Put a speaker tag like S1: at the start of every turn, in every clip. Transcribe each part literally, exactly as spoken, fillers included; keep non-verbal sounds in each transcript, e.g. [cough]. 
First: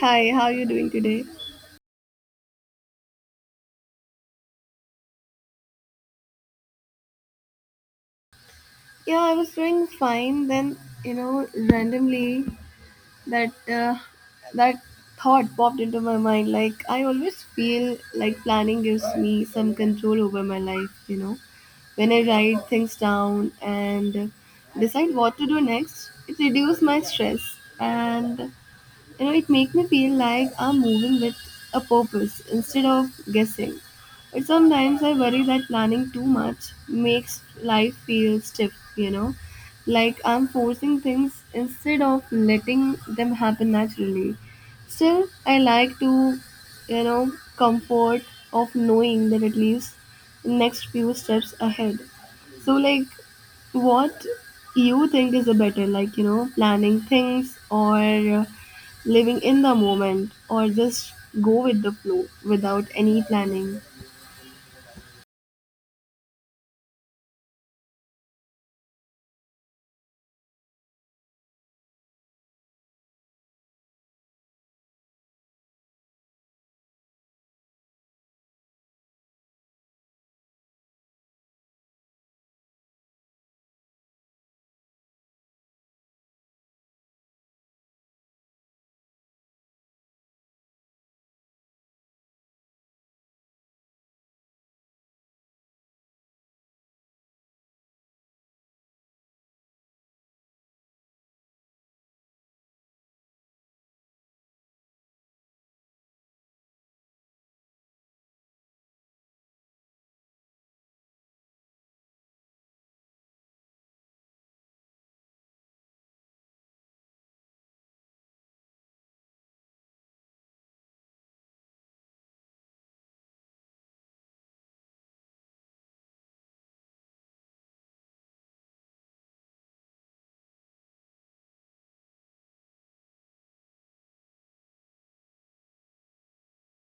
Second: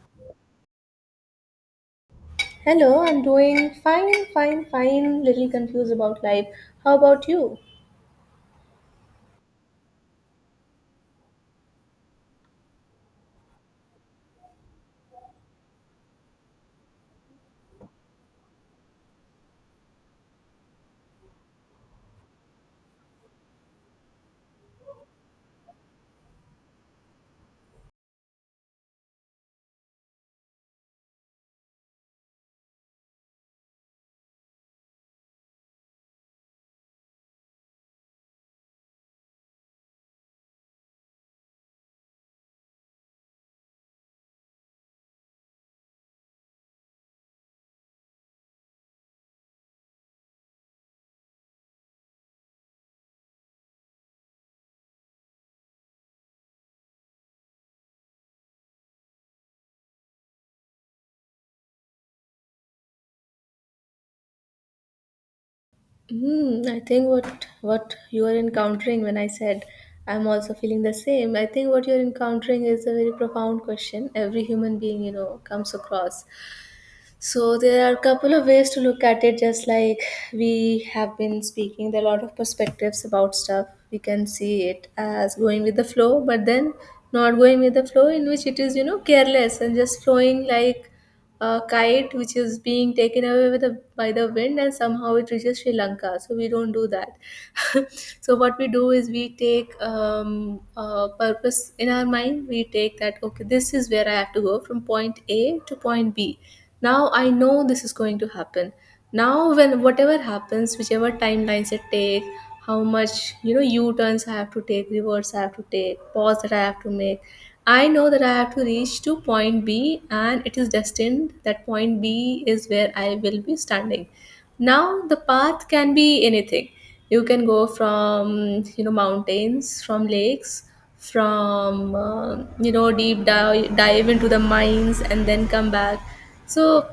S1: Hi, how are you doing today?
S2: Hello, I'm doing fine, fine, fine. Little confused about life. How about you?
S1: Yeah, I was doing fine. Then, you know, randomly that uh, that thought popped into my mind. Like I always feel like planning gives me some control over my life. You know, when I write things down and decide what to do next, it reduces my stress and You know, it makes me feel like I'm moving with a purpose instead of guessing. But sometimes I worry that planning too much makes life feel stiff, you know, like I'm forcing things instead of letting them happen naturally. Still, I like to, you know, comfort of knowing that at least next few steps ahead. So, like, what you think is a better, like, you know, planning things or living in the moment or just go with the flow without any planning.
S2: Hmm, I think what what you are encountering when I said I'm also feeling the same. I think what you're encountering is a very profound question. Every human being, you know, comes across. So there are a couple of ways to look at it. Just like we have been speaking, there are a lot of perspectives about stuff. We can see it as going with the flow, but then not going with the flow, in which it is, you know, careless and just flowing like a kite which is being taken away with the, by the wind and somehow it reaches Sri Lanka. So we don't do that. [laughs] So what we do is we take um, a purpose in our mind. We take that, okay, this is where I have to go from point A to point B. Now I know this is going to happen. Now when whatever happens, whichever timelines it take, how much, you know, U turns I have to take, reverse I have to take, pause that I have to make. I know that I have to reach to point B and it is destined that point B is where I will be standing. Now the path can be anything. You can go from, you know, mountains, from lakes, from uh, you know, deep dive, dive into the mines and then come back. So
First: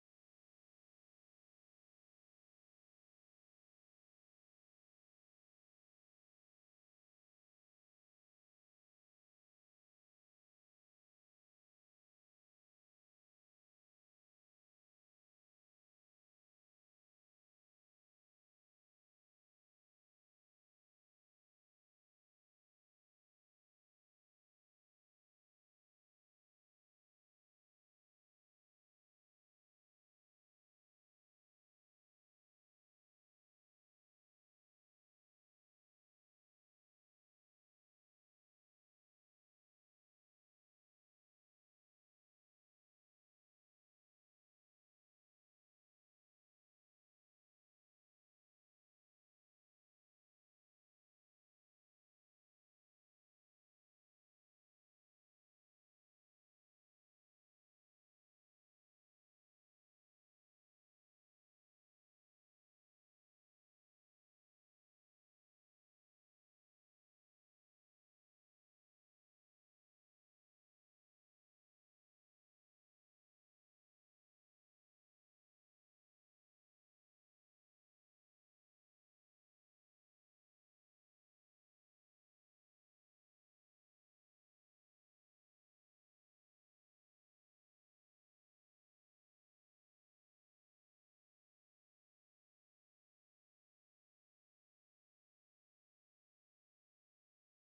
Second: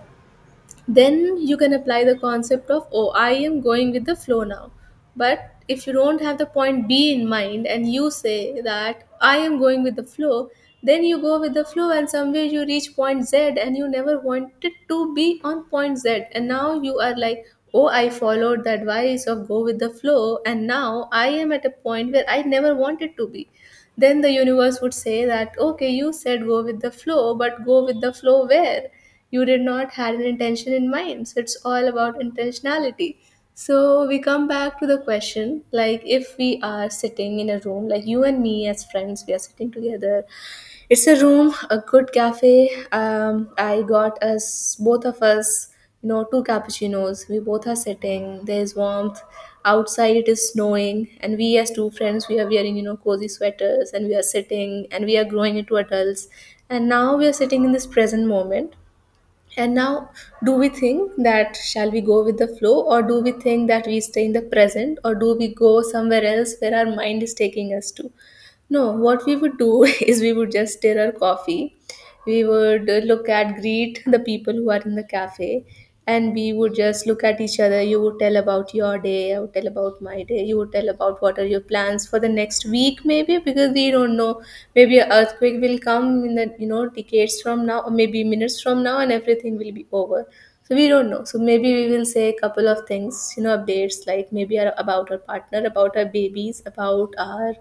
S2: then you can apply the concept of, oh, I am going with the flow now. But if you don't have the point B in mind and you say that I am going with the flow, then you go with the flow and somewhere you reach point Z and you never wanted to be on point Z, and now you are like, oh, I followed the advice of go with the flow and now I am at a point where I never wanted to be. Then the universe would say that, okay, you said go with the flow, but go with the flow where? You did not had an intention in mind. So it's all about intentionality. So we come back to the question, like, if we are sitting in a room, like you and me as friends we are sitting together, it's a room, a good cafe. Um, I got us, both of us, you know, two cappuccinos. We both are sitting. There's warmth. Outside it is snowing, and we as two friends, we are wearing, you know, cozy sweaters, and we are sitting, and we are growing into adults. And now we are sitting in this present moment. And now, do we think that shall we go with the flow, or do we think that we stay in the present, or do we go somewhere else where our mind is taking us to? No, what we would do [laughs] is we would just stir our coffee. We would uh, look at, greet the people who are in the cafe, and we would just look at each other. You would tell about your day, I would tell about my day, you would tell about what are your plans for the next week, maybe, because we don't know. Maybe an earthquake will come in the, you know, decades from now, or maybe minutes from now, and everything will be over. So we don't know. So maybe we will say a couple of things, you know, updates like maybe our, about our partner, about our babies, about our,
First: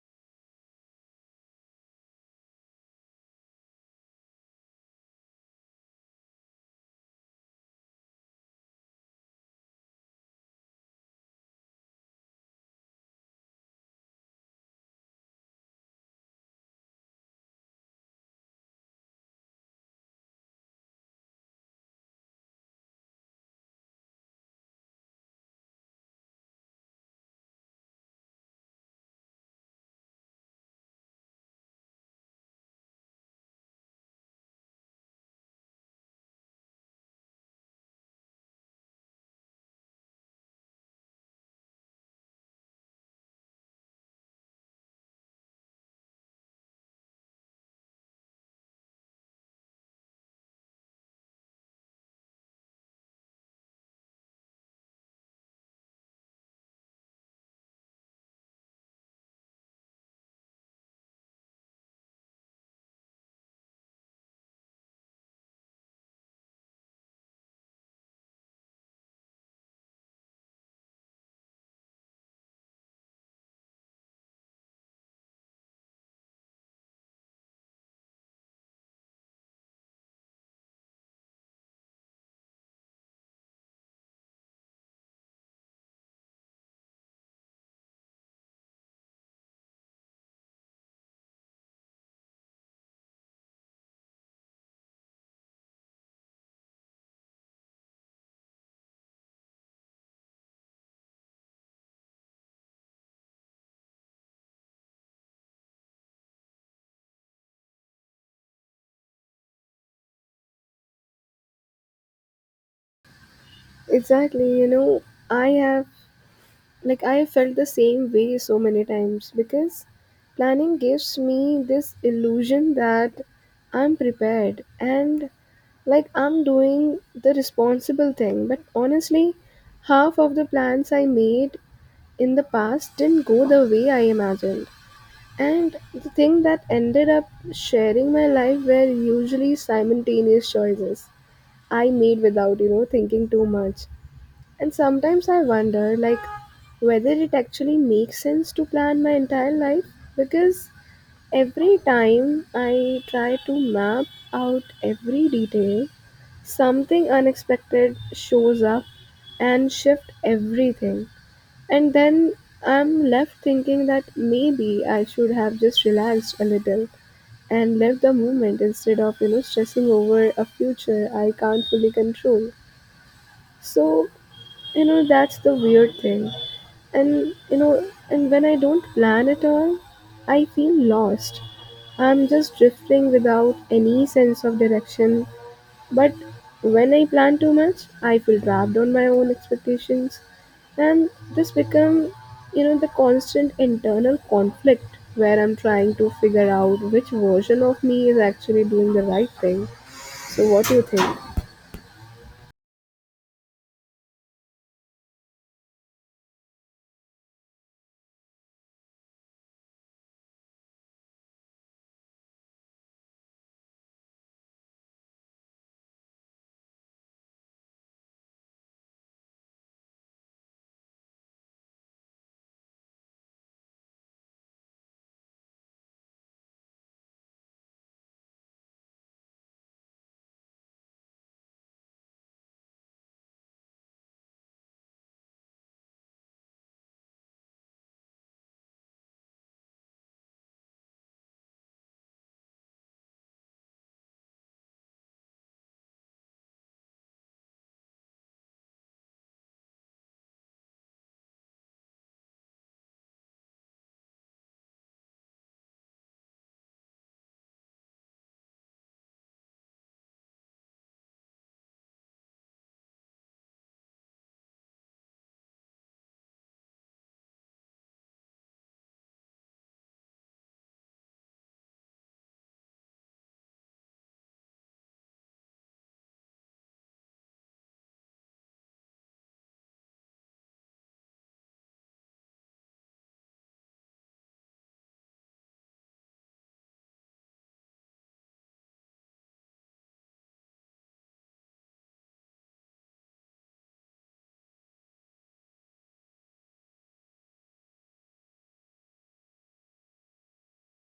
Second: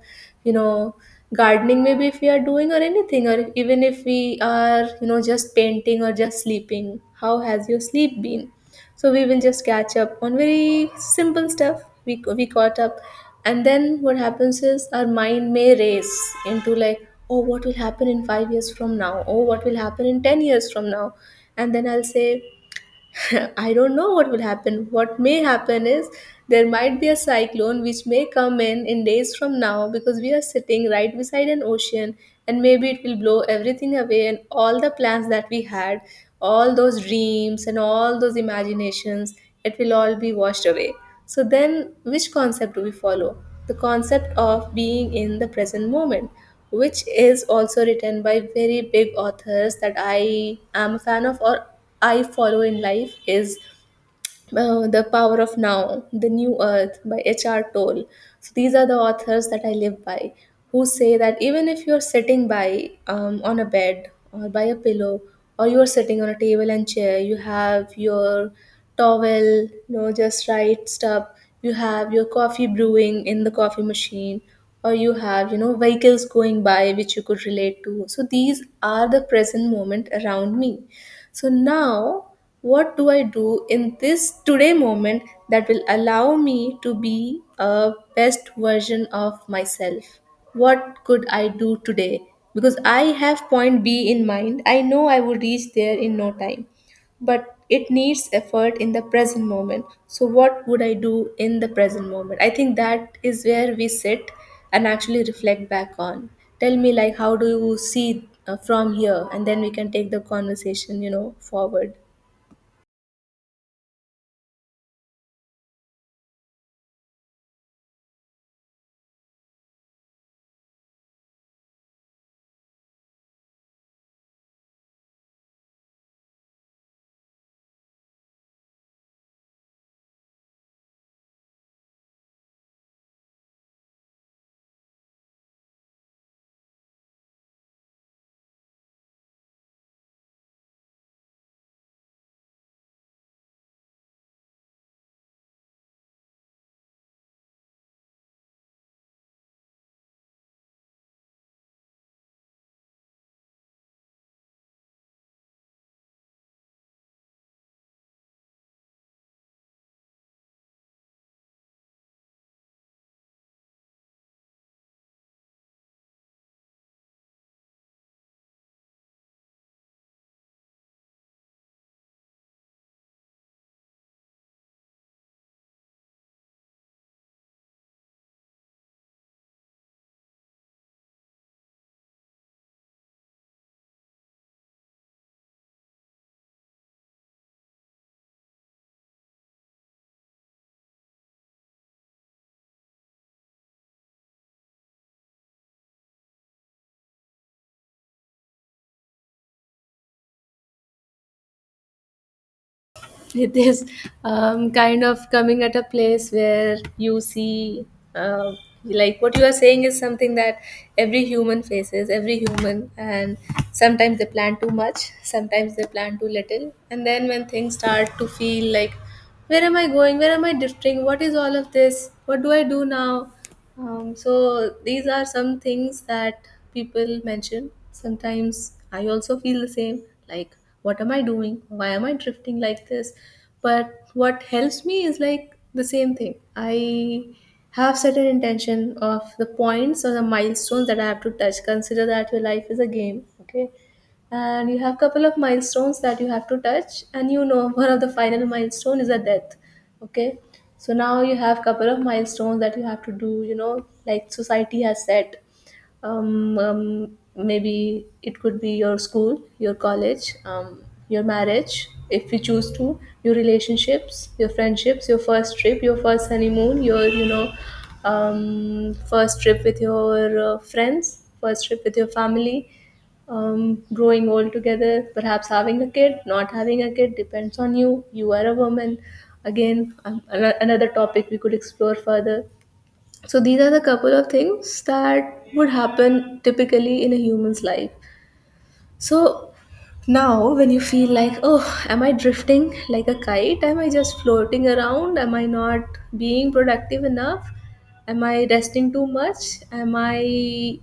S2: you know, gardening maybe if we are doing or anything or even if we are, you know, just painting or just sleeping. How has your sleep been? So we will just catch up on very simple stuff. We we caught up, and then what happens is our mind may race into, like, oh, what will happen in five years from now? Oh, what will happen in ten years from now? And then I'll say, [laughs] I don't know what will happen. What may happen is there might be a cyclone which may come in in days from now because we are sitting right beside an ocean and maybe it will blow everything away and all the plans that we had, all those dreams and all those imaginations, it will all be washed away. So then which concept do we follow? The concept of being in the present moment which is also written by very big authors that I am a fan of or I follow in life is uh, The Power of Now, The New Earth by H R. Toll. So these are the authors that I live by who say that even if you're sitting by um, on a bed or by a pillow or you're sitting on a table and chair, you have your towel, you know, just right stuff, you have your coffee brewing in the coffee machine or you have, you know, vehicles going by which you could relate to. So these are the present moment around me. So now, what do I do in this today moment that will allow me to be a best version of myself? What could I do today? Because I have point B in mind. I know I will reach there in no time but it needs effort in the present moment. So what would I do in the present moment? I think that is where we sit and actually reflect back on. Tell me, like, how do you see uh, from here, and then we can take the conversation you know forward.
S1: Exactly, you know, I have like I have felt the same way so many times because planning gives me this illusion that I'm prepared and like I'm doing the responsible thing. But honestly, half of the plans I made in the past didn't go the way I imagined. And the thing that ended up sharing my life were usually simultaneous choices I made without, you know, thinking too much. And sometimes I wonder, like, whether it actually makes sense to plan my entire life because every time I try to map out every detail, something unexpected shows up and shift everything and then I'm left thinking that maybe I should have just relaxed a little and lived the moment instead of, you know, stressing over a future I can't fully control. So, you know, that's the weird thing. And, you know, and when I don't plan at all, I feel lost. I'm just drifting without any sense of direction but when I plan too much, I feel trapped on my own expectations, and this become, you know, the constant internal conflict where I'm trying to figure out which version of me is actually doing the right thing. So, what do you think?
S2: It is um, kind of coming at a place where you see uh, like what you are saying is something that every human faces, every human. And sometimes they plan too much, sometimes they plan too little. And then when things start to feel like, where am I going, where am I drifting, what is all of this, what do I do now. Um, so these are some things that people mention. Sometimes I also feel the same, like, what am I doing? Why am I drifting like this? But what helps me is like the same thing. I have set an intention of the points or the milestones that I have to touch. Consider that your life is a game, okay? And you have couple of milestones that you have to touch, and, you know, [laughs] one of the final milestone is a death. Okay. So now you have couple of milestones that you have to do, you know, like society has set. um, um, Maybe it could be your school, your college, um, your marriage if you choose to, your relationships, your friendships, your first trip, your first honeymoon, your you know um, first trip with your uh, friends, first trip with your family, um, growing old together, perhaps having a kid, not having a kid, depends on you. You are a woman. Again, um, ano- another topic we could explore further. So these are the couple of things that would happen typically in a human's life. So now when you feel like, oh, am I drifting like a kite? Am I just floating around? Am I not being productive enough? Am I resting too much? Am I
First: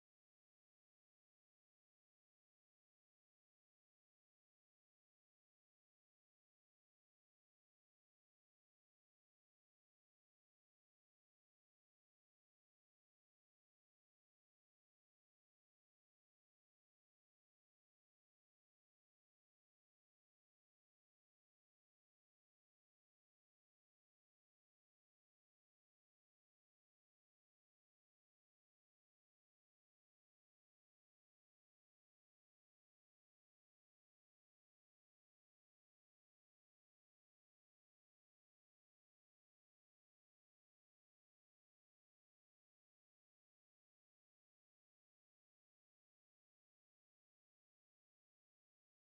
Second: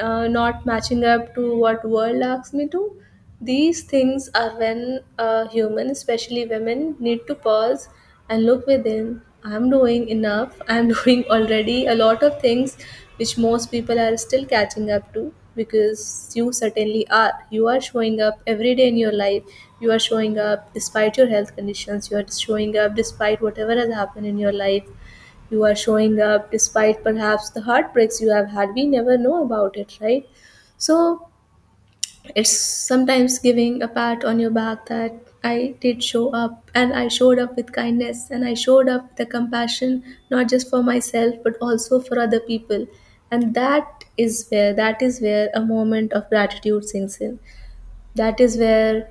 S2: uh, not matching up to what world asks me to? These things are when a human, especially women, need to pause and look within. I'm doing enough. I'm [laughs] doing already a lot of things which most people are still catching up to because you certainly are. You are showing up every day in your life. You are showing up despite your health conditions. You are showing up despite whatever has happened in your life. You are showing up despite perhaps the heartbreaks you have had. We never know about it, right? So it's sometimes giving a pat on your back that I did show up and I showed up with kindness and I showed up with the compassion not just for myself but also for other people. And that is where that is where a moment of gratitude sinks in. That is where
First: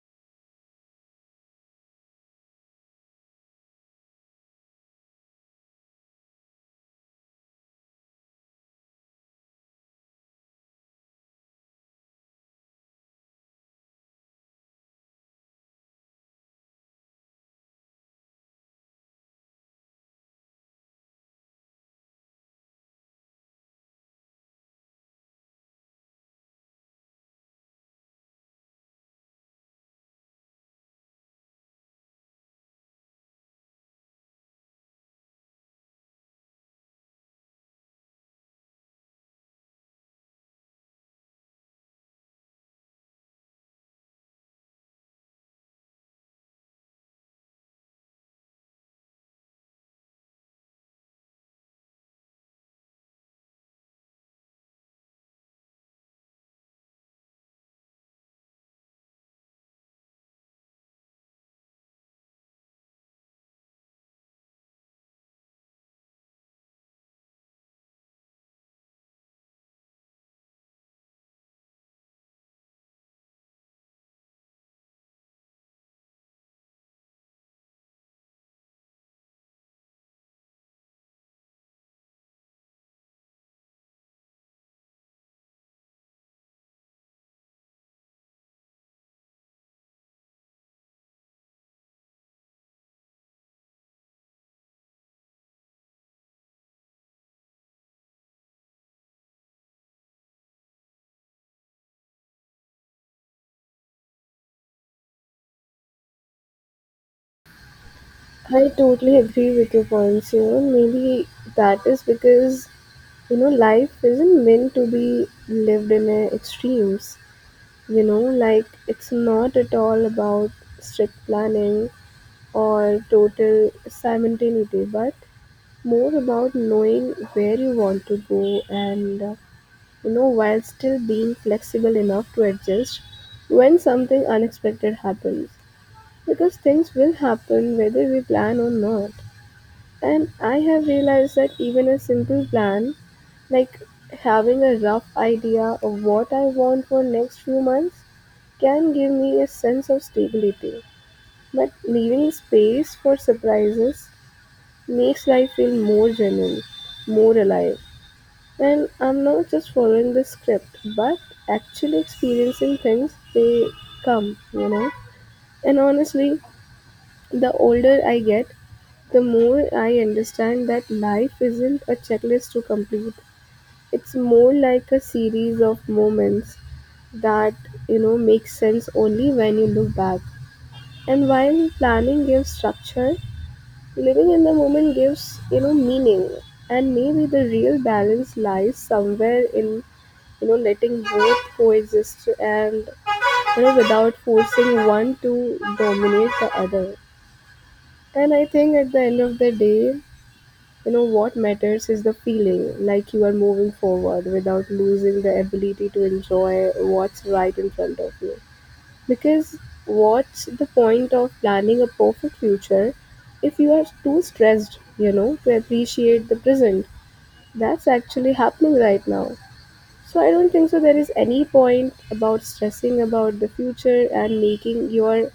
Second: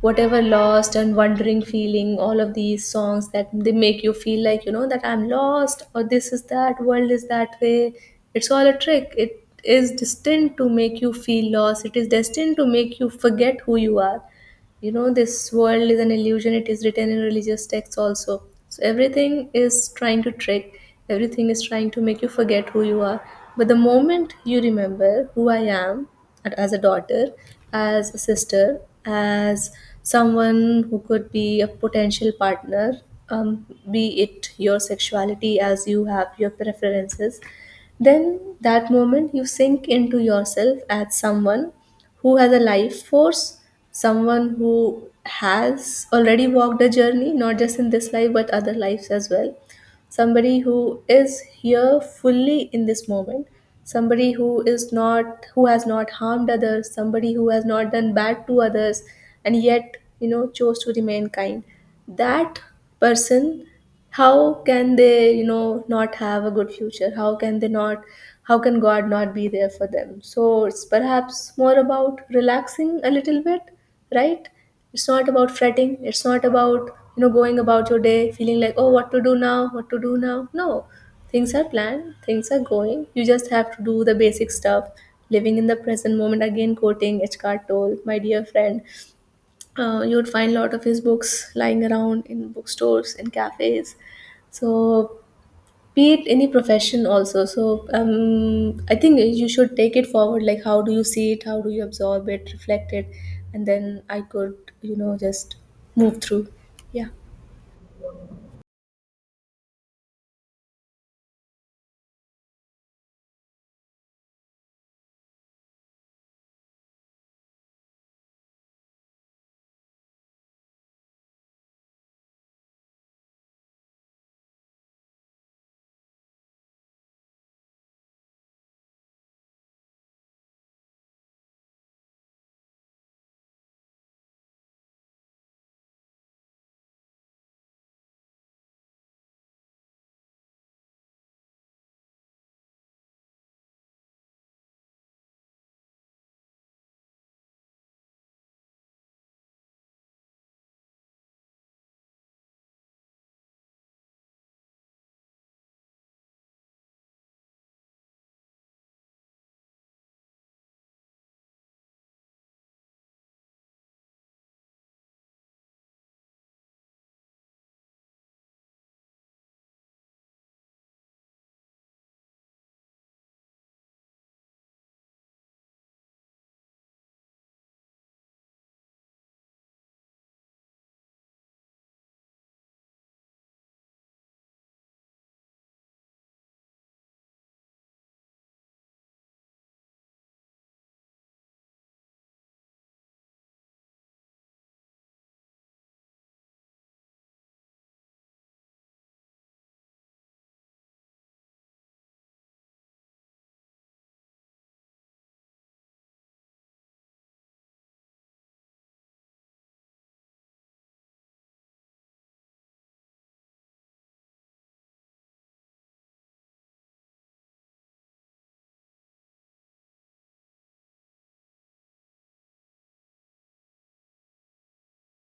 S2: whatever lost and wandering feeling, all of these songs that they make you feel like, you know that I'm lost or this is that, world is that way. It's all a trick. It is destined to make you feel lost. It is destined to make you forget who you are. You know, this world is an illusion, it is written in religious texts also. So everything is trying to trick, everything is trying to make you forget who you are. But the moment you remember who I am, and as a daughter, as a sister, as someone who could be a potential partner, um, be it your sexuality as you have your preferences, then that moment you sink into yourself as someone who has a life force, someone who has already walked a journey, not just in this life but other lives as well, somebody who is here fully in this moment, somebody who is not, who has not harmed others, somebody who has not done bad to others, and yet you know chose to remain kind. That person, how can they you know not have a good future? How can they not, how can God not be there for them? So it's perhaps more about relaxing a little bit, right? It's not about fretting, it's not about, you know going about your day feeling like, oh, what to do now, what to do now. No, things are planned, things are going, you just have to do the basic stuff. Living in the present moment, again quoting H Toll, my dear friend, uh, you would find a lot of his books lying around in bookstores, in cafes. So be it any profession also. So um, I think you should take it forward, like how do you see it, how do you absorb it, reflect it, and then I could you know just move through. Yeah.
S1: I totally agree with your points here. Maybe that is because you know life isn't meant to be lived in uh, extremes. You know, like it's not at all about strict planning or total simultaneity, but more about knowing where you want to go and uh, you know while still being flexible enough to adjust when something unexpected happens because things will happen whether we plan or not, and I have realized that even a simple plan, like having a rough idea of what I want for next few months, can give me a sense of stability, but leaving space for surprises makes life feel more genuine, more alive. And I'm not just following the script, but actually experiencing things they come, you know. And honestly, the older I get, the more I understand that life isn't a checklist to complete. It's more like a series of moments that, you know, make sense only when you look back. And while planning gives structure, living in the moment gives, you know, meaning. And maybe the real balance lies somewhere in, you know, letting both coexist and, you know, without forcing one to dominate the other. And I think at the end of the day, you know, what matters is the feeling, like you are moving forward without losing the ability to enjoy what's right in front of you. Because what's the point of planning a perfect future if you are too stressed, you know, to appreciate the present? That's actually happening right now. So I don't think so there is any point about stressing about the future and making your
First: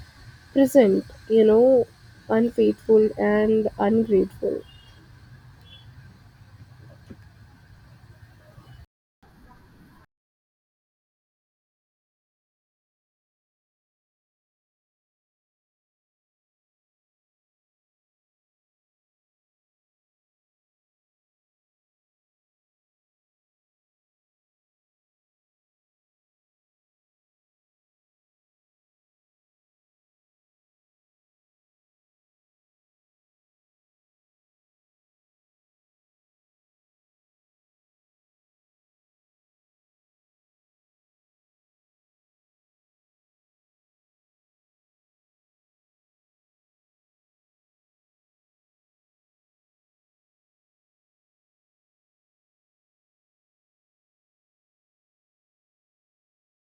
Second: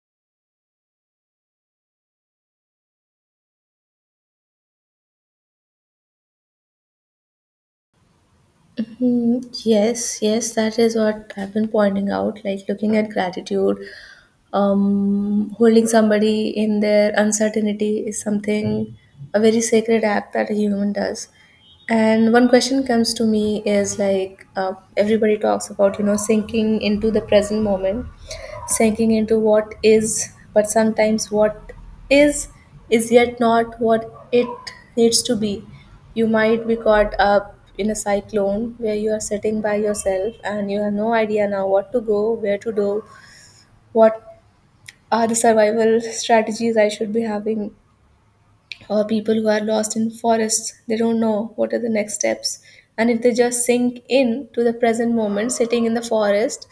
S1: present, you know, unfaithful and ungrateful.
S2: Mhm. Yes, yes, that is what I've been pointing out. Like, looking at gratitude, um, holding somebody in their uncertainty is something, a very sacred act that a human does. And one question comes to me is like, uh, everybody talks about, you know, sinking into the present moment, sinking into what is, but sometimes what is is yet not what it needs to be. You might be caught up in a cyclone where you are sitting by yourself and you have no idea now what to go, where to do, what are the survival strategies I should be having, or people who are lost in forests, they don't know what are the next steps. And if they just sink in to the present moment sitting in the forest,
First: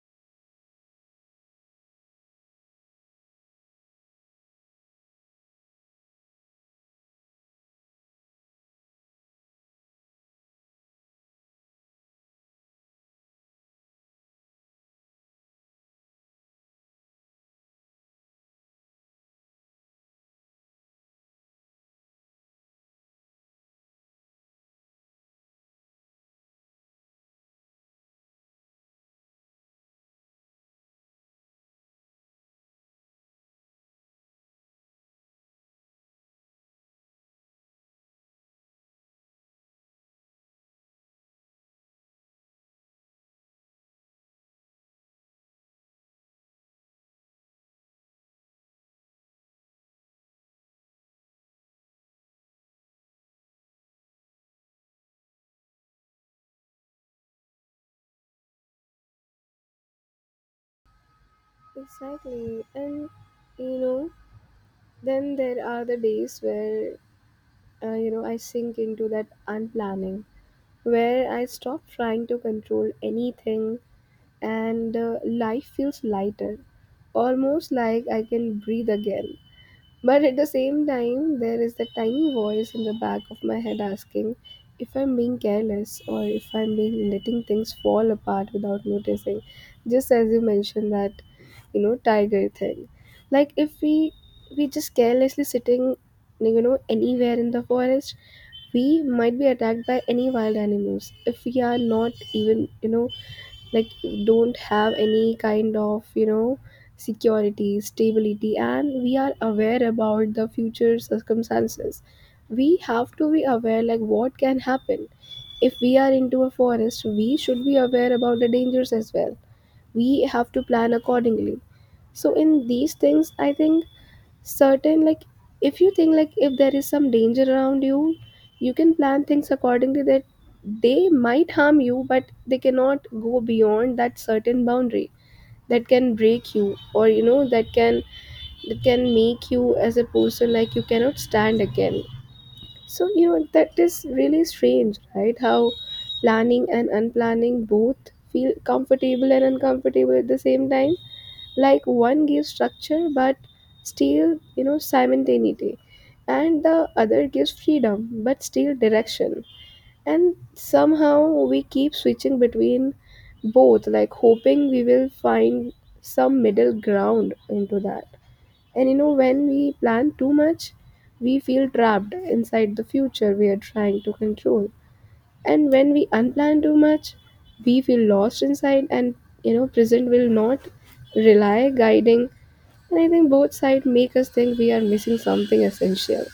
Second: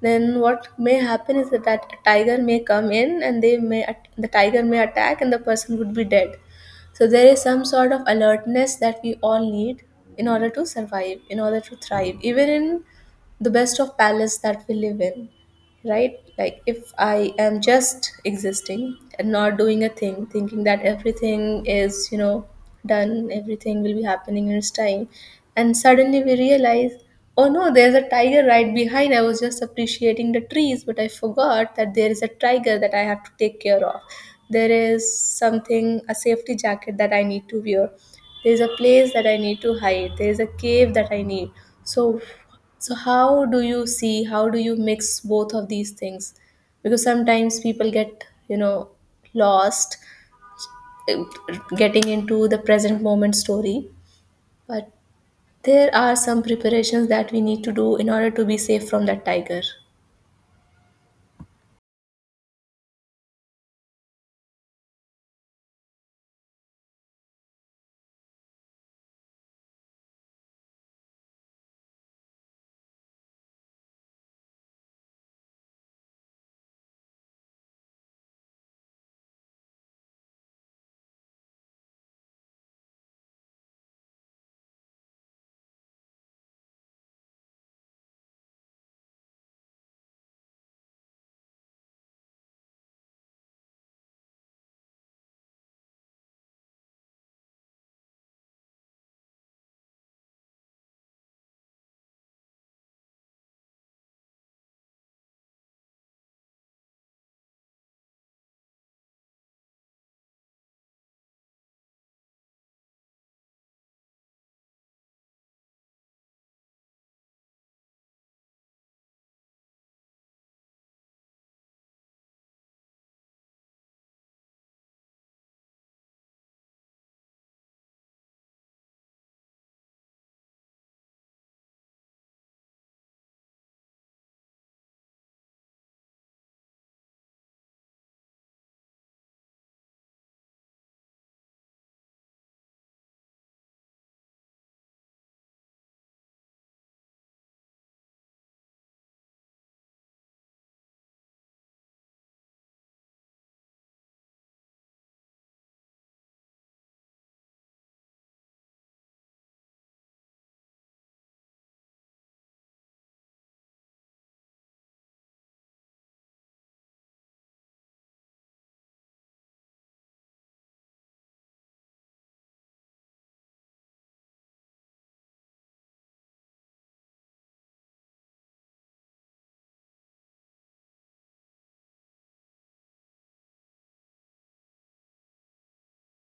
S2: then what may happen is that, that a tiger may come in and they may at- the tiger may attack and the person would be dead. So there is some sort of alertness that we all need in order to survive, in order to thrive even in the best of palace that we live in, right? Like if I am just existing and not doing a thing, thinking that everything is, you know, done, everything will be happening in its time, and suddenly we realize, oh no, there's a tiger right behind. I was just appreciating the trees, but I forgot that there is a tiger that I have to take care of. There is something, a safety jacket that I need to wear, there's a place that I need to hide, there's a cave that I need. So so how do you see, how do you mix both of these things? Because sometimes people get, you know, lost eh, getting into the present moment story, but there are some preparations that we need to do in order to be safe from that tiger.
S1: Exactly. And you know, then there are the days where uh, you know I sink into that unplanning where I stop trying to control anything and uh, life feels lighter, almost like I can breathe again. But at the same time, there is the tiny voice in the back of my head asking if I'm being careless or if I'm being letting things fall apart without noticing. Just as you mentioned that you know tiger thing, like if we we just carelessly sitting you know anywhere in the forest, we might be attacked by any wild animals if we are not even you know like don't have any kind of you know security stability and we are aware about the future circumstances. We have to be aware like what can happen if we are into a forest. We should be aware about the dangers as well. We have to plan accordingly. So in these things I think certain, like if you think like if there is some danger around you, you can plan things accordingly, that they might harm you but they cannot go beyond that certain boundary that can break you or you know that can, that can make you as a person like you cannot stand again. So you know that is really strange, right? How planning and unplanning both feel comfortable and uncomfortable at the same time, like one gives structure but still you know simultaneity, and the other gives freedom but still direction. And somehow we keep switching between both, like hoping we will find some middle ground into that. And you know when we plan too much, we feel trapped inside the future we are trying to control, and when we unplan too much, we feel lost inside, and you know present will not rely guiding. And I think both sides make us think we are missing something essential.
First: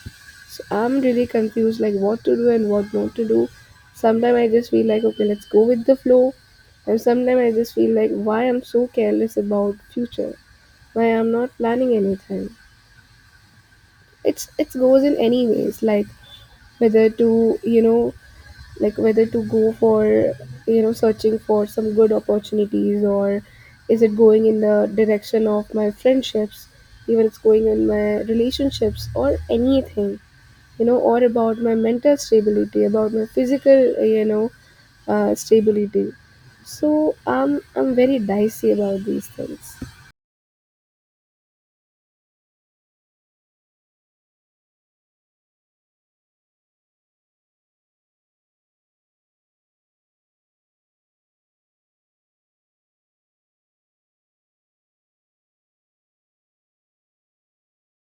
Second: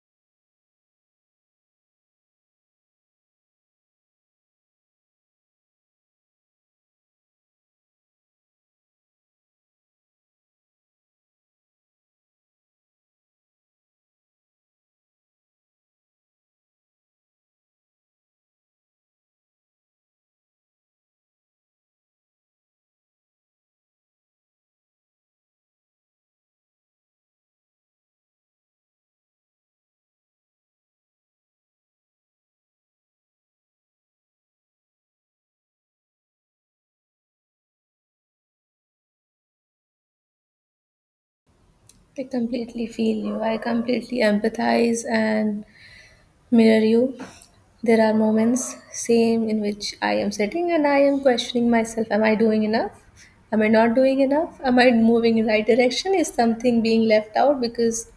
S1: So I'm really confused like what to do and what not to do. Sometimes I just feel like okay, let's go with the flow. And sometimes I just feel like why I'm so careless about future. Why I'm not planning anything. It's, it goes in any ways, like whether to, you know, like whether to go for you know searching for some good opportunities, or is it going in the direction of my friendships, even it's going in my relationships or anything you know, or about my mental stability, about my physical you know uh, stability. So i'm i'm very dicey about these things.
S2: I completely feel you. I completely empathize and mirror you. There are moments, same, in which I am sitting and I am questioning myself, am I doing enough? Am I not doing enough? Am I moving in right direction? Is something being left out? Because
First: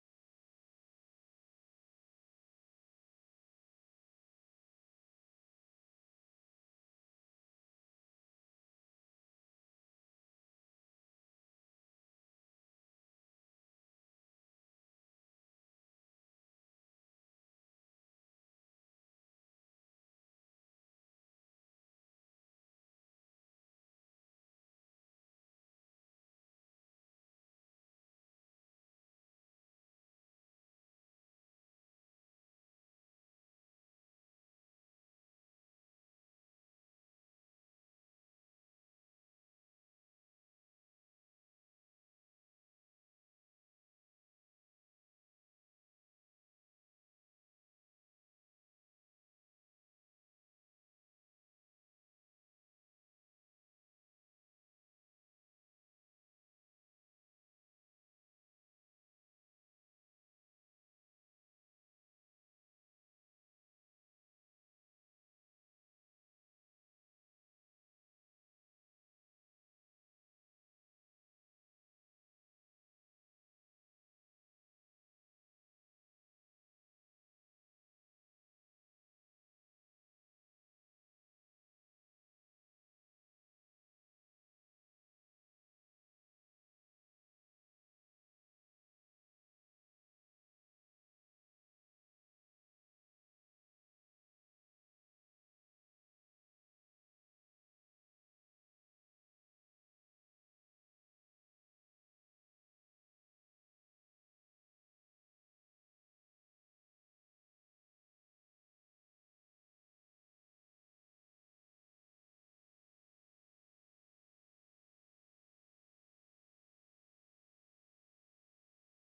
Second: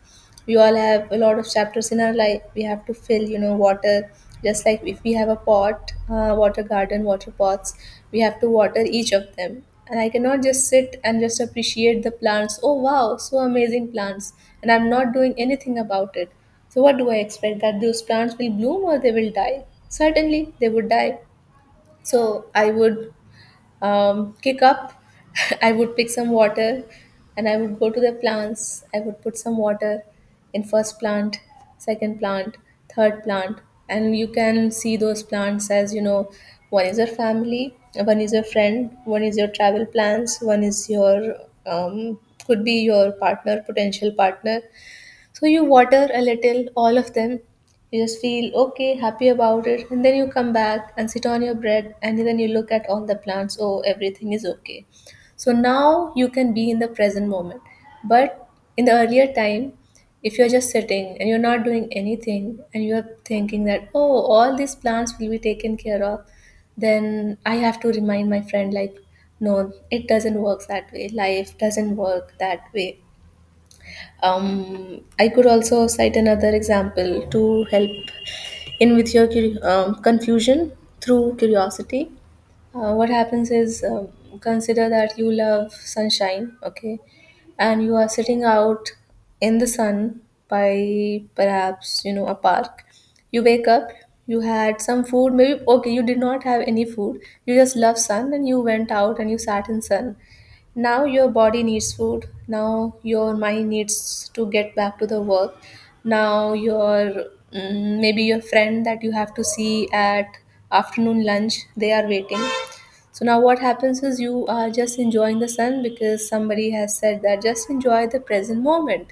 S2: we all have a lot of chapters in our life, we have to fill, you know, water. Just like if we have a pot, uh, water garden, water pots, we have to water each of them. And I cannot just sit and just appreciate the plants, oh wow, so amazing plants, and I'm not doing anything about it. So what do I expect, that those plants will bloom? Or they will die, certainly they would die. So I would um, kick up. [laughs] I would pick some water and I would go to the plants. I would put some water in first plant, second plant, third plant. And you can see those plants as, you know, one is your family, one is your friend, one is your travel plans, one is your um, could be your partner, potential partner. So you water a little, all of them. You just feel okay, happy about it, and then you come back and sit on your bread, and then you look at all the plants. Oh, everything is okay. So now you can be in the present moment. But in the earlier time, if you're just sitting and you're not doing anything, and you're thinking that, oh, all these plants will be taken care of, then I have to remind my friend, like, no, it doesn't work that way. Life doesn't work that way. um, I could also cite another example to help in with your curi- um, confusion through curiosity. uh, what happens is, um, consider that you love sunshine, okay? And you are sitting out in the sun by perhaps, you know, a park. You wake up, you had some food, maybe, okay, you did not have any food, you just love sun and you went out and you sat in sun. Now your body needs food, now your mind needs to get back to the work, now your, mm, maybe your friend that you have to see at afternoon lunch, they are waiting. So now what happens is you are just enjoying the sun because somebody has said that just enjoy the present moment.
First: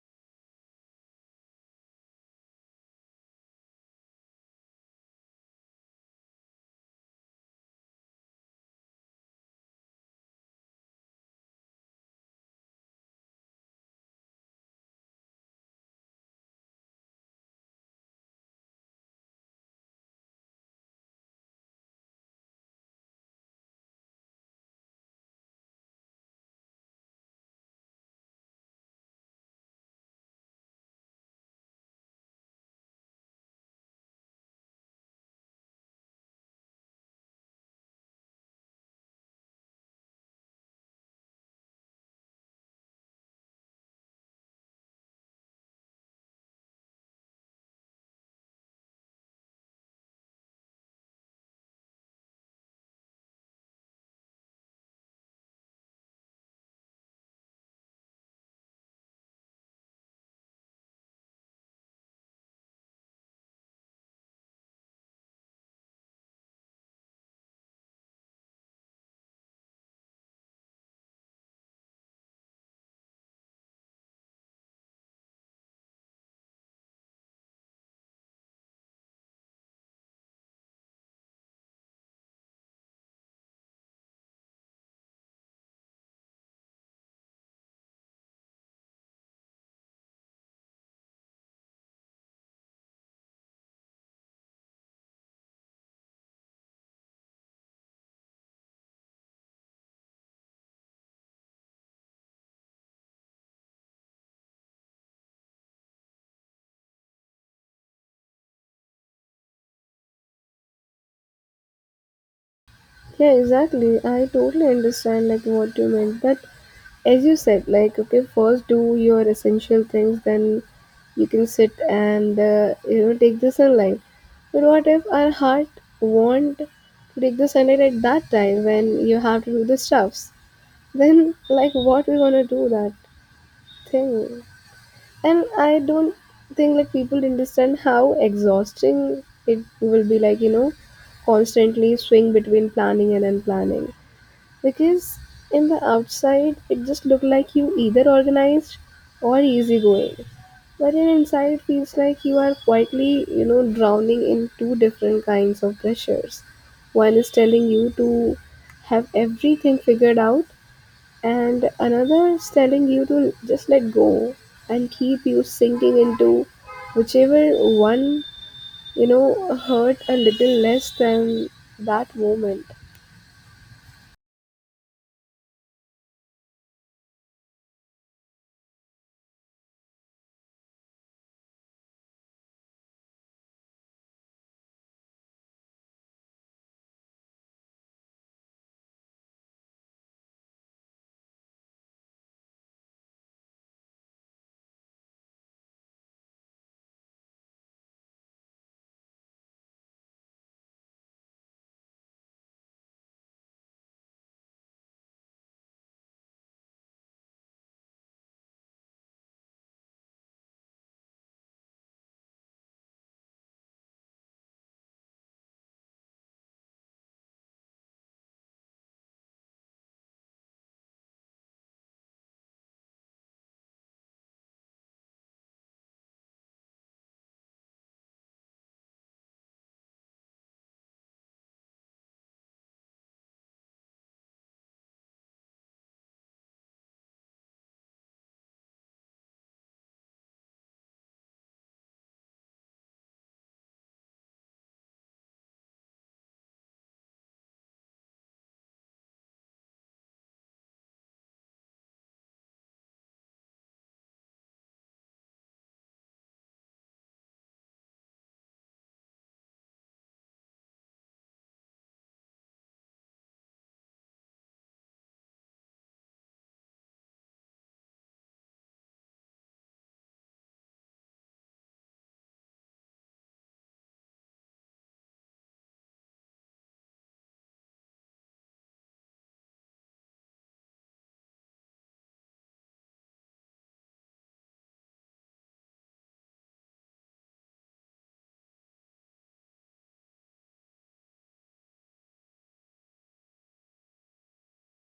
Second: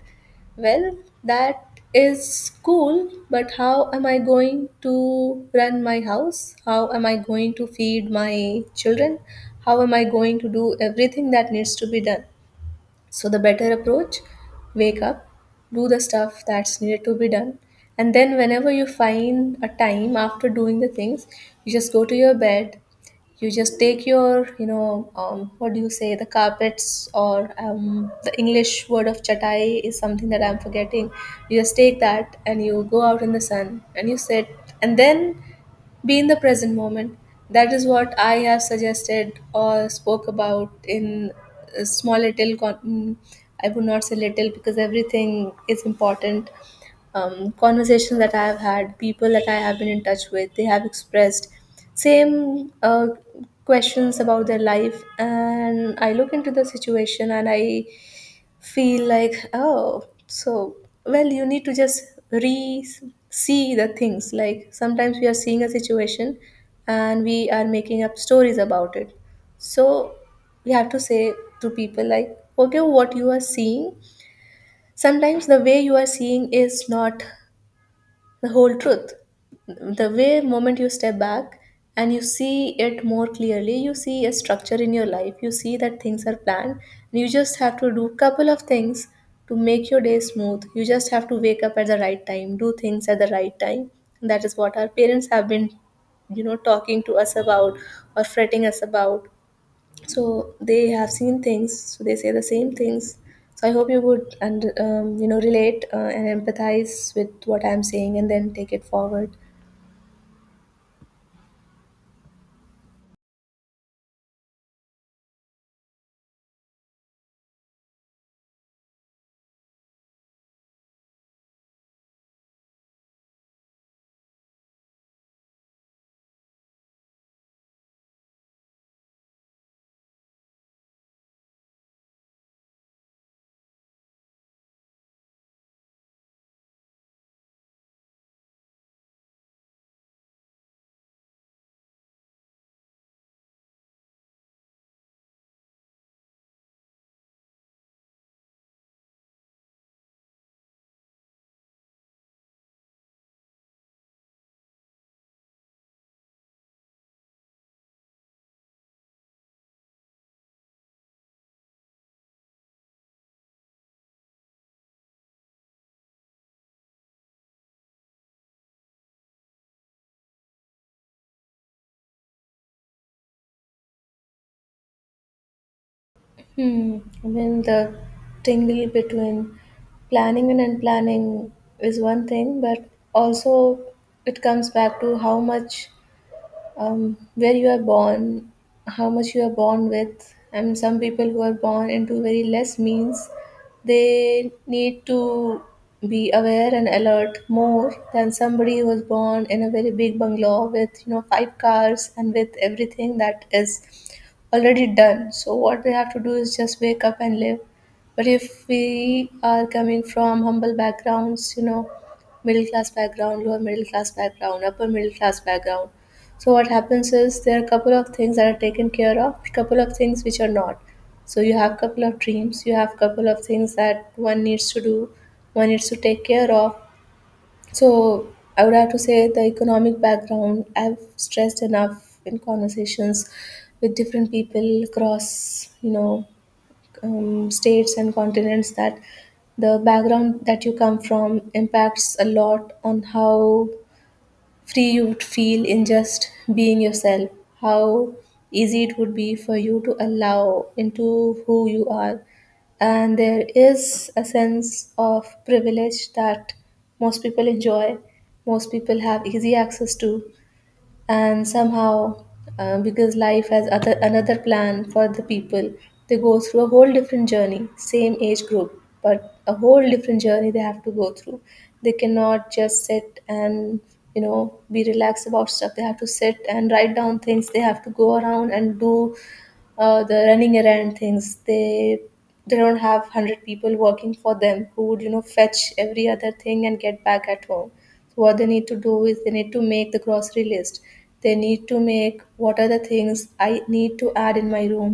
S2: Well, that is cool, but how am I going to run my house? How am I going to feed my children? How am I going to do everything that needs to be done? So, the better approach, wake up, do the stuff that's needed to be done, and then whenever you find a time after doing the things, you just go to your bed. You just take your, you know, um, what do you say, the carpets or um, the English word of chatai is something that I'm forgetting. You just take that and you go out in the sun and you sit, and then be in the present moment. That is what I have suggested or spoke about in uh, small little. Con- mm, I would not say little because everything is important. Um, conversations that I have had, people that I have been in touch with, they have expressed same uh, questions about their life, and I look into the situation and I feel like, oh, so well, you need to just re see the things. Like, sometimes we are seeing a situation and we are making up stories about it. So we have to say to people, like, okay, what you are seeing, sometimes the way you are seeing is not the whole truth. The way moment you step back and you see it more clearly, you see a structure in your life, you see that things are planned and you just have to do couple of things to make your day smooth. You just have to wake up at the right time, do things at the right time. And that is what our parents have been, you know, talking to us about, or fretting us about. So they have seen things, so they say the same things. So I hope you would, and um, you know, relate uh, and empathize with what I'm saying and then take it forward.
S1: Yeah, exactly. I totally understand like what you meant, but as you said, like okay, first do your essential things, then you can sit and uh, you know take the sunlight. But what if our heart want to take the sunlight at that time when you have to do the stuffs? Then like what we gonna do that thing? And I don't think like people understand how exhausting it will be, like you know constantly swing between planning and unplanning, because in the outside, it just looked like you either organized or easygoing. But in inside, it feels like you are quietly, you know, drowning in two different kinds of pressures. One is telling you to have everything figured out, and another is telling you to just let go and keep you sinking into whichever one, you know, hurt a little less than that moment.
S2: Hmm. I mean, the tingle between planning and unplanning is one thing, but also it comes back to how much, um, where you are born, how much you are born with. And some people who are born into very less means, they need to be aware and alert more than somebody who was born in a very big bungalow with, you know, five cars and with everything that is already done. So what we have to do is just wake up and live. But if we are coming from humble backgrounds, you know, middle class background, lower middle class background, upper middle class background. So what happens is there are a couple of things that are taken care of, couple of things which are not. So you have couple of dreams, you have couple of things that one needs to do, one needs to take care of. So I would have to say the economic background, I've stressed enough in conversations with different people across, you know, um, states and continents, that the background that you come from impacts a lot on how free you would feel in just being yourself, how easy it would be for you to allow into who you are. And there is a sense of privilege that most people enjoy, most people have easy access to. And somehow uh, because life has other another plan for the people, they go through a whole different journey, same age group but a whole different journey they have to go through. They cannot just sit and, you know, be relaxed about stuff. They have to sit and write down things, they have to go around and do uh, the running around things. They they don't have one hundred people working for them who would, you know, fetch every other thing and get back at home. What they need to do is they need to make the grocery list, they need to make what are the things I need to add in my room,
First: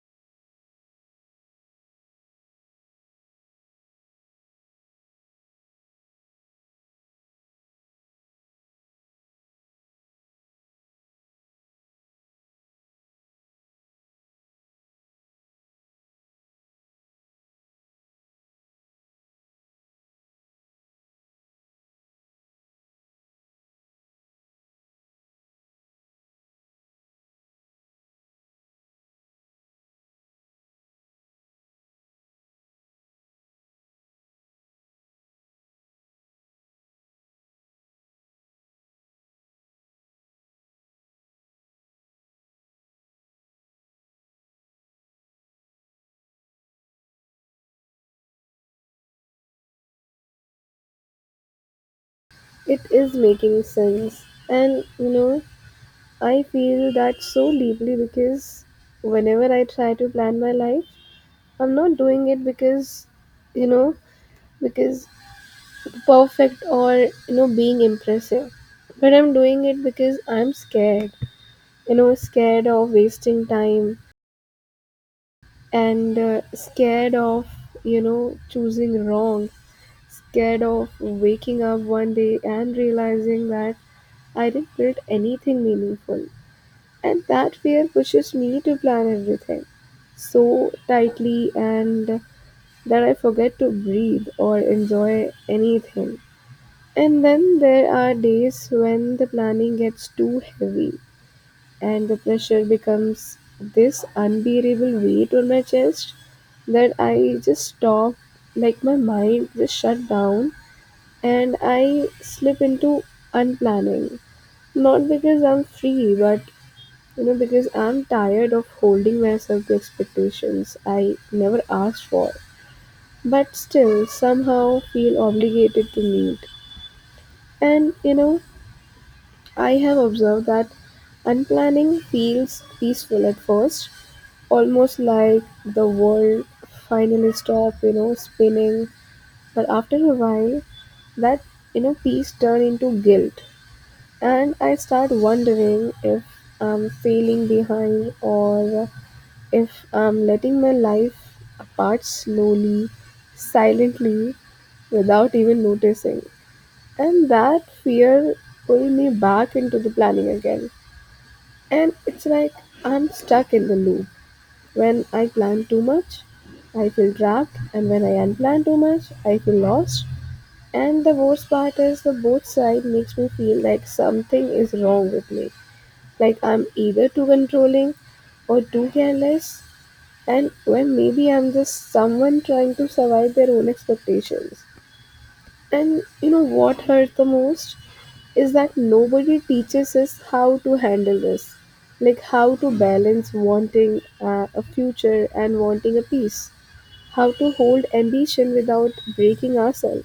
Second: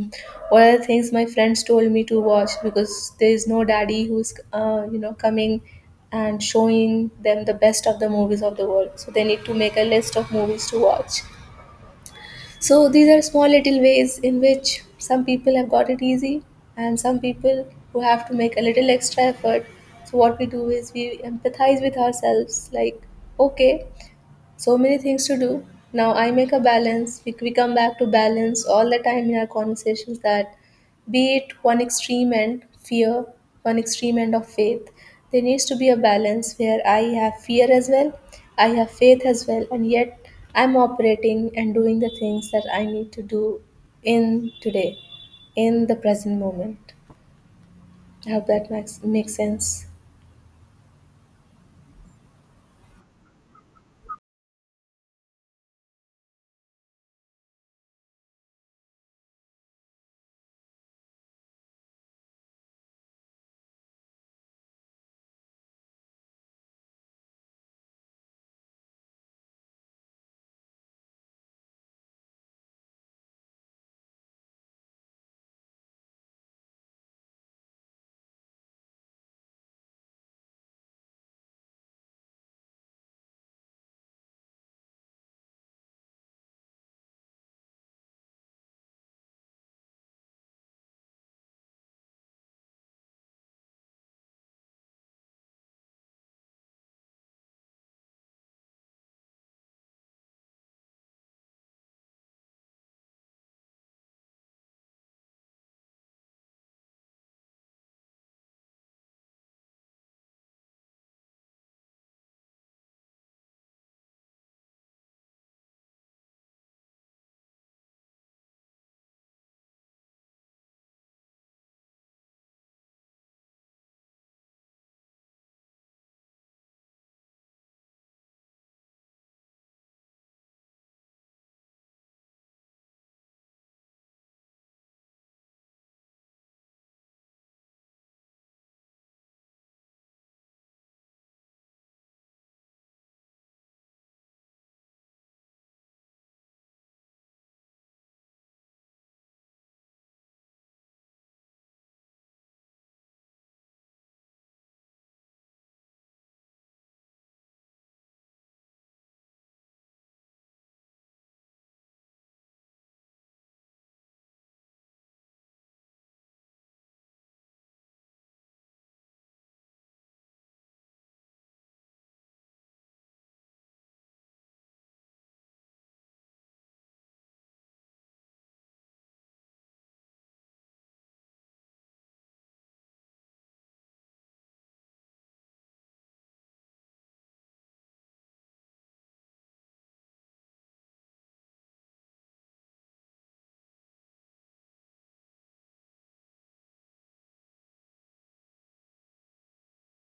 S2: what are the things my friends told me to watch, because there is no daddy who's, uh, you know, coming and showing them the best of the movies of the world, so they need to make a list of movies to watch. So these are small little ways in which some people have got it easy, and some people who have to make a little extra effort. So what we do is we empathize with ourselves, like, okay, so many things to do. Now I make a balance. We, we come back to balance all the time in our conversations. That be it one extreme end fear, one extreme end of faith, there needs to be a balance where I have fear as well, I have faith as well, and yet I'm operating and doing the things that I need to do in today, in the present moment. I hope that makes, makes sense.
S1: It is making sense. And you know, I feel that so deeply because whenever I try to plan my life, I'm not doing it because, you know, because perfect or, you know, being impressive. But I'm doing it because I'm scared. You know, scared of wasting time and uh, scared of, you know, choosing wrong. Scared of waking up one day and realizing that I didn't build anything meaningful. And that fear pushes me to plan everything so tightly and that I forget to breathe or enjoy anything. And then there are days when the planning gets too heavy and the pressure becomes this unbearable weight on my chest that I just stop, like my mind just shut down and I slip into unplanning. Not because I'm free, but you know, because I'm tired of holding myself to expectations I never asked for, but still somehow feel obligated to meet. And you know, I have observed that unplanning feels peaceful at first, almost like the world finally stopped, you know, spinning. But after a while, that you know peace turn into guilt and I start wondering if I'm failing behind, or if I'm letting my life apart slowly, silently, without even noticing. And that fear pulled me back into the planning again. And it's like I'm stuck in the loop. When I plan too much, I feel trapped, and when I unplan too much, I feel lost. And the worst part is the both side makes me feel like something is wrong with me. Like I'm either too controlling or too careless, and well maybe I'm just someone trying to survive their own expectations. And you know what hurt the most is that nobody teaches us how to handle this, like how to balance wanting uh, a future and wanting a peace, how to hold ambition without breaking ourselves,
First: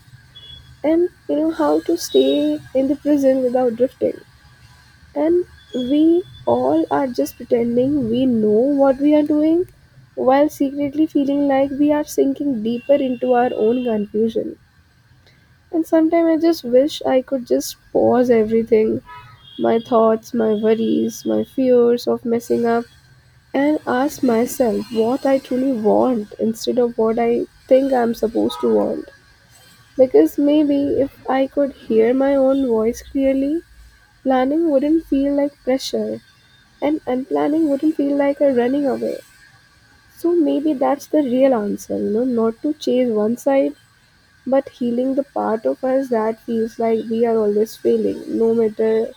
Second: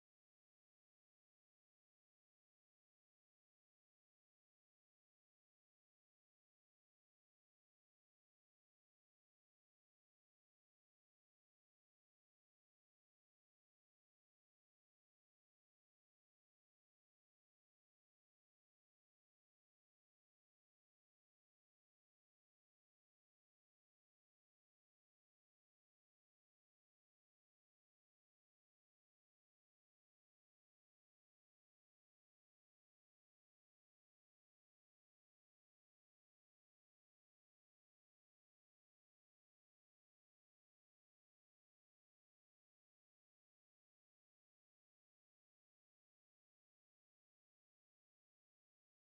S1: and you know how to stay in the prison without drifting. And we all are just pretending we know what we are doing while secretly feeling like we are sinking deeper into our own confusion. And sometimes I just wish I could just pause everything, my thoughts, my worries, my fears of messing up, and ask myself what I truly want instead of what I think I'm supposed to want. Because maybe if I could hear my own voice clearly, planning wouldn't feel like pressure and unplanning wouldn't feel like a running away. So maybe that's the real answer, you know, not to chase one side, but healing the part of us that feels like we are always failing, no matter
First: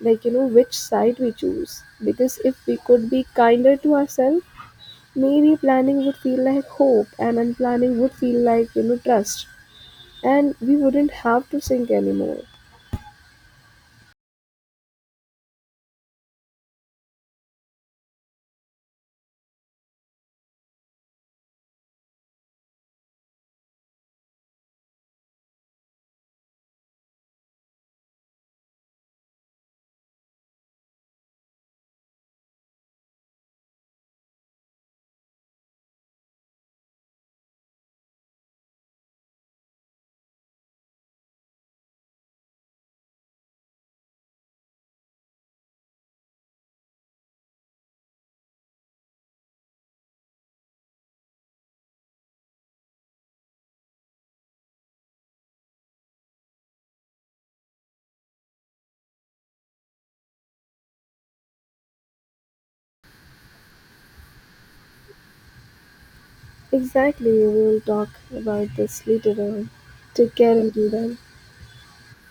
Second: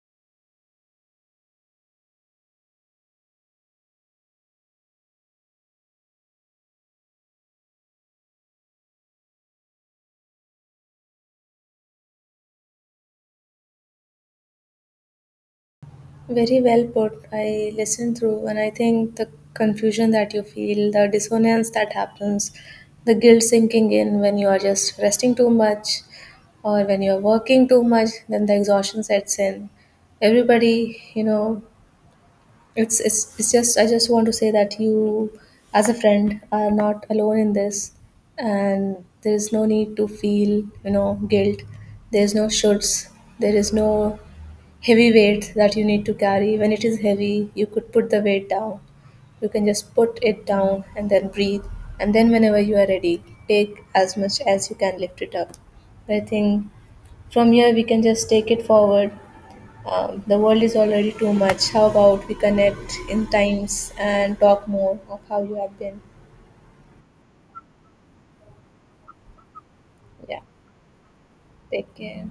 S1: like you know which side we choose. Because if we could be kinder to ourselves, maybe planning would feel like hope and unplanning would feel like, you know, trust. And we wouldn't have to sink anymore.
S2: Very well put. I listened through, and I think the confusion that you feel, the dissonance that happens, the guilt sinking in when you are just resting too much or when you are working too much, then the exhaustion sets in. Everybody, you know, it's, it's it's just, I just want to say that you, as a friend, are not alone in this, and there is no need to feel, you know, guilt. There is no shoulds. There is no heavy weight that you need to carry. When it is heavy, you could put the weight down. You can just put it down and then breathe. And then whenever you are ready, take as much as you can, lift it up. I think from here we can just take it forward. uh, the world is already too much. How about we connect in times and talk more of how you have been?
S1: Exactly, we will talk about this later on. Take
S2: Yeah,
S1: care until then.
S2: take care.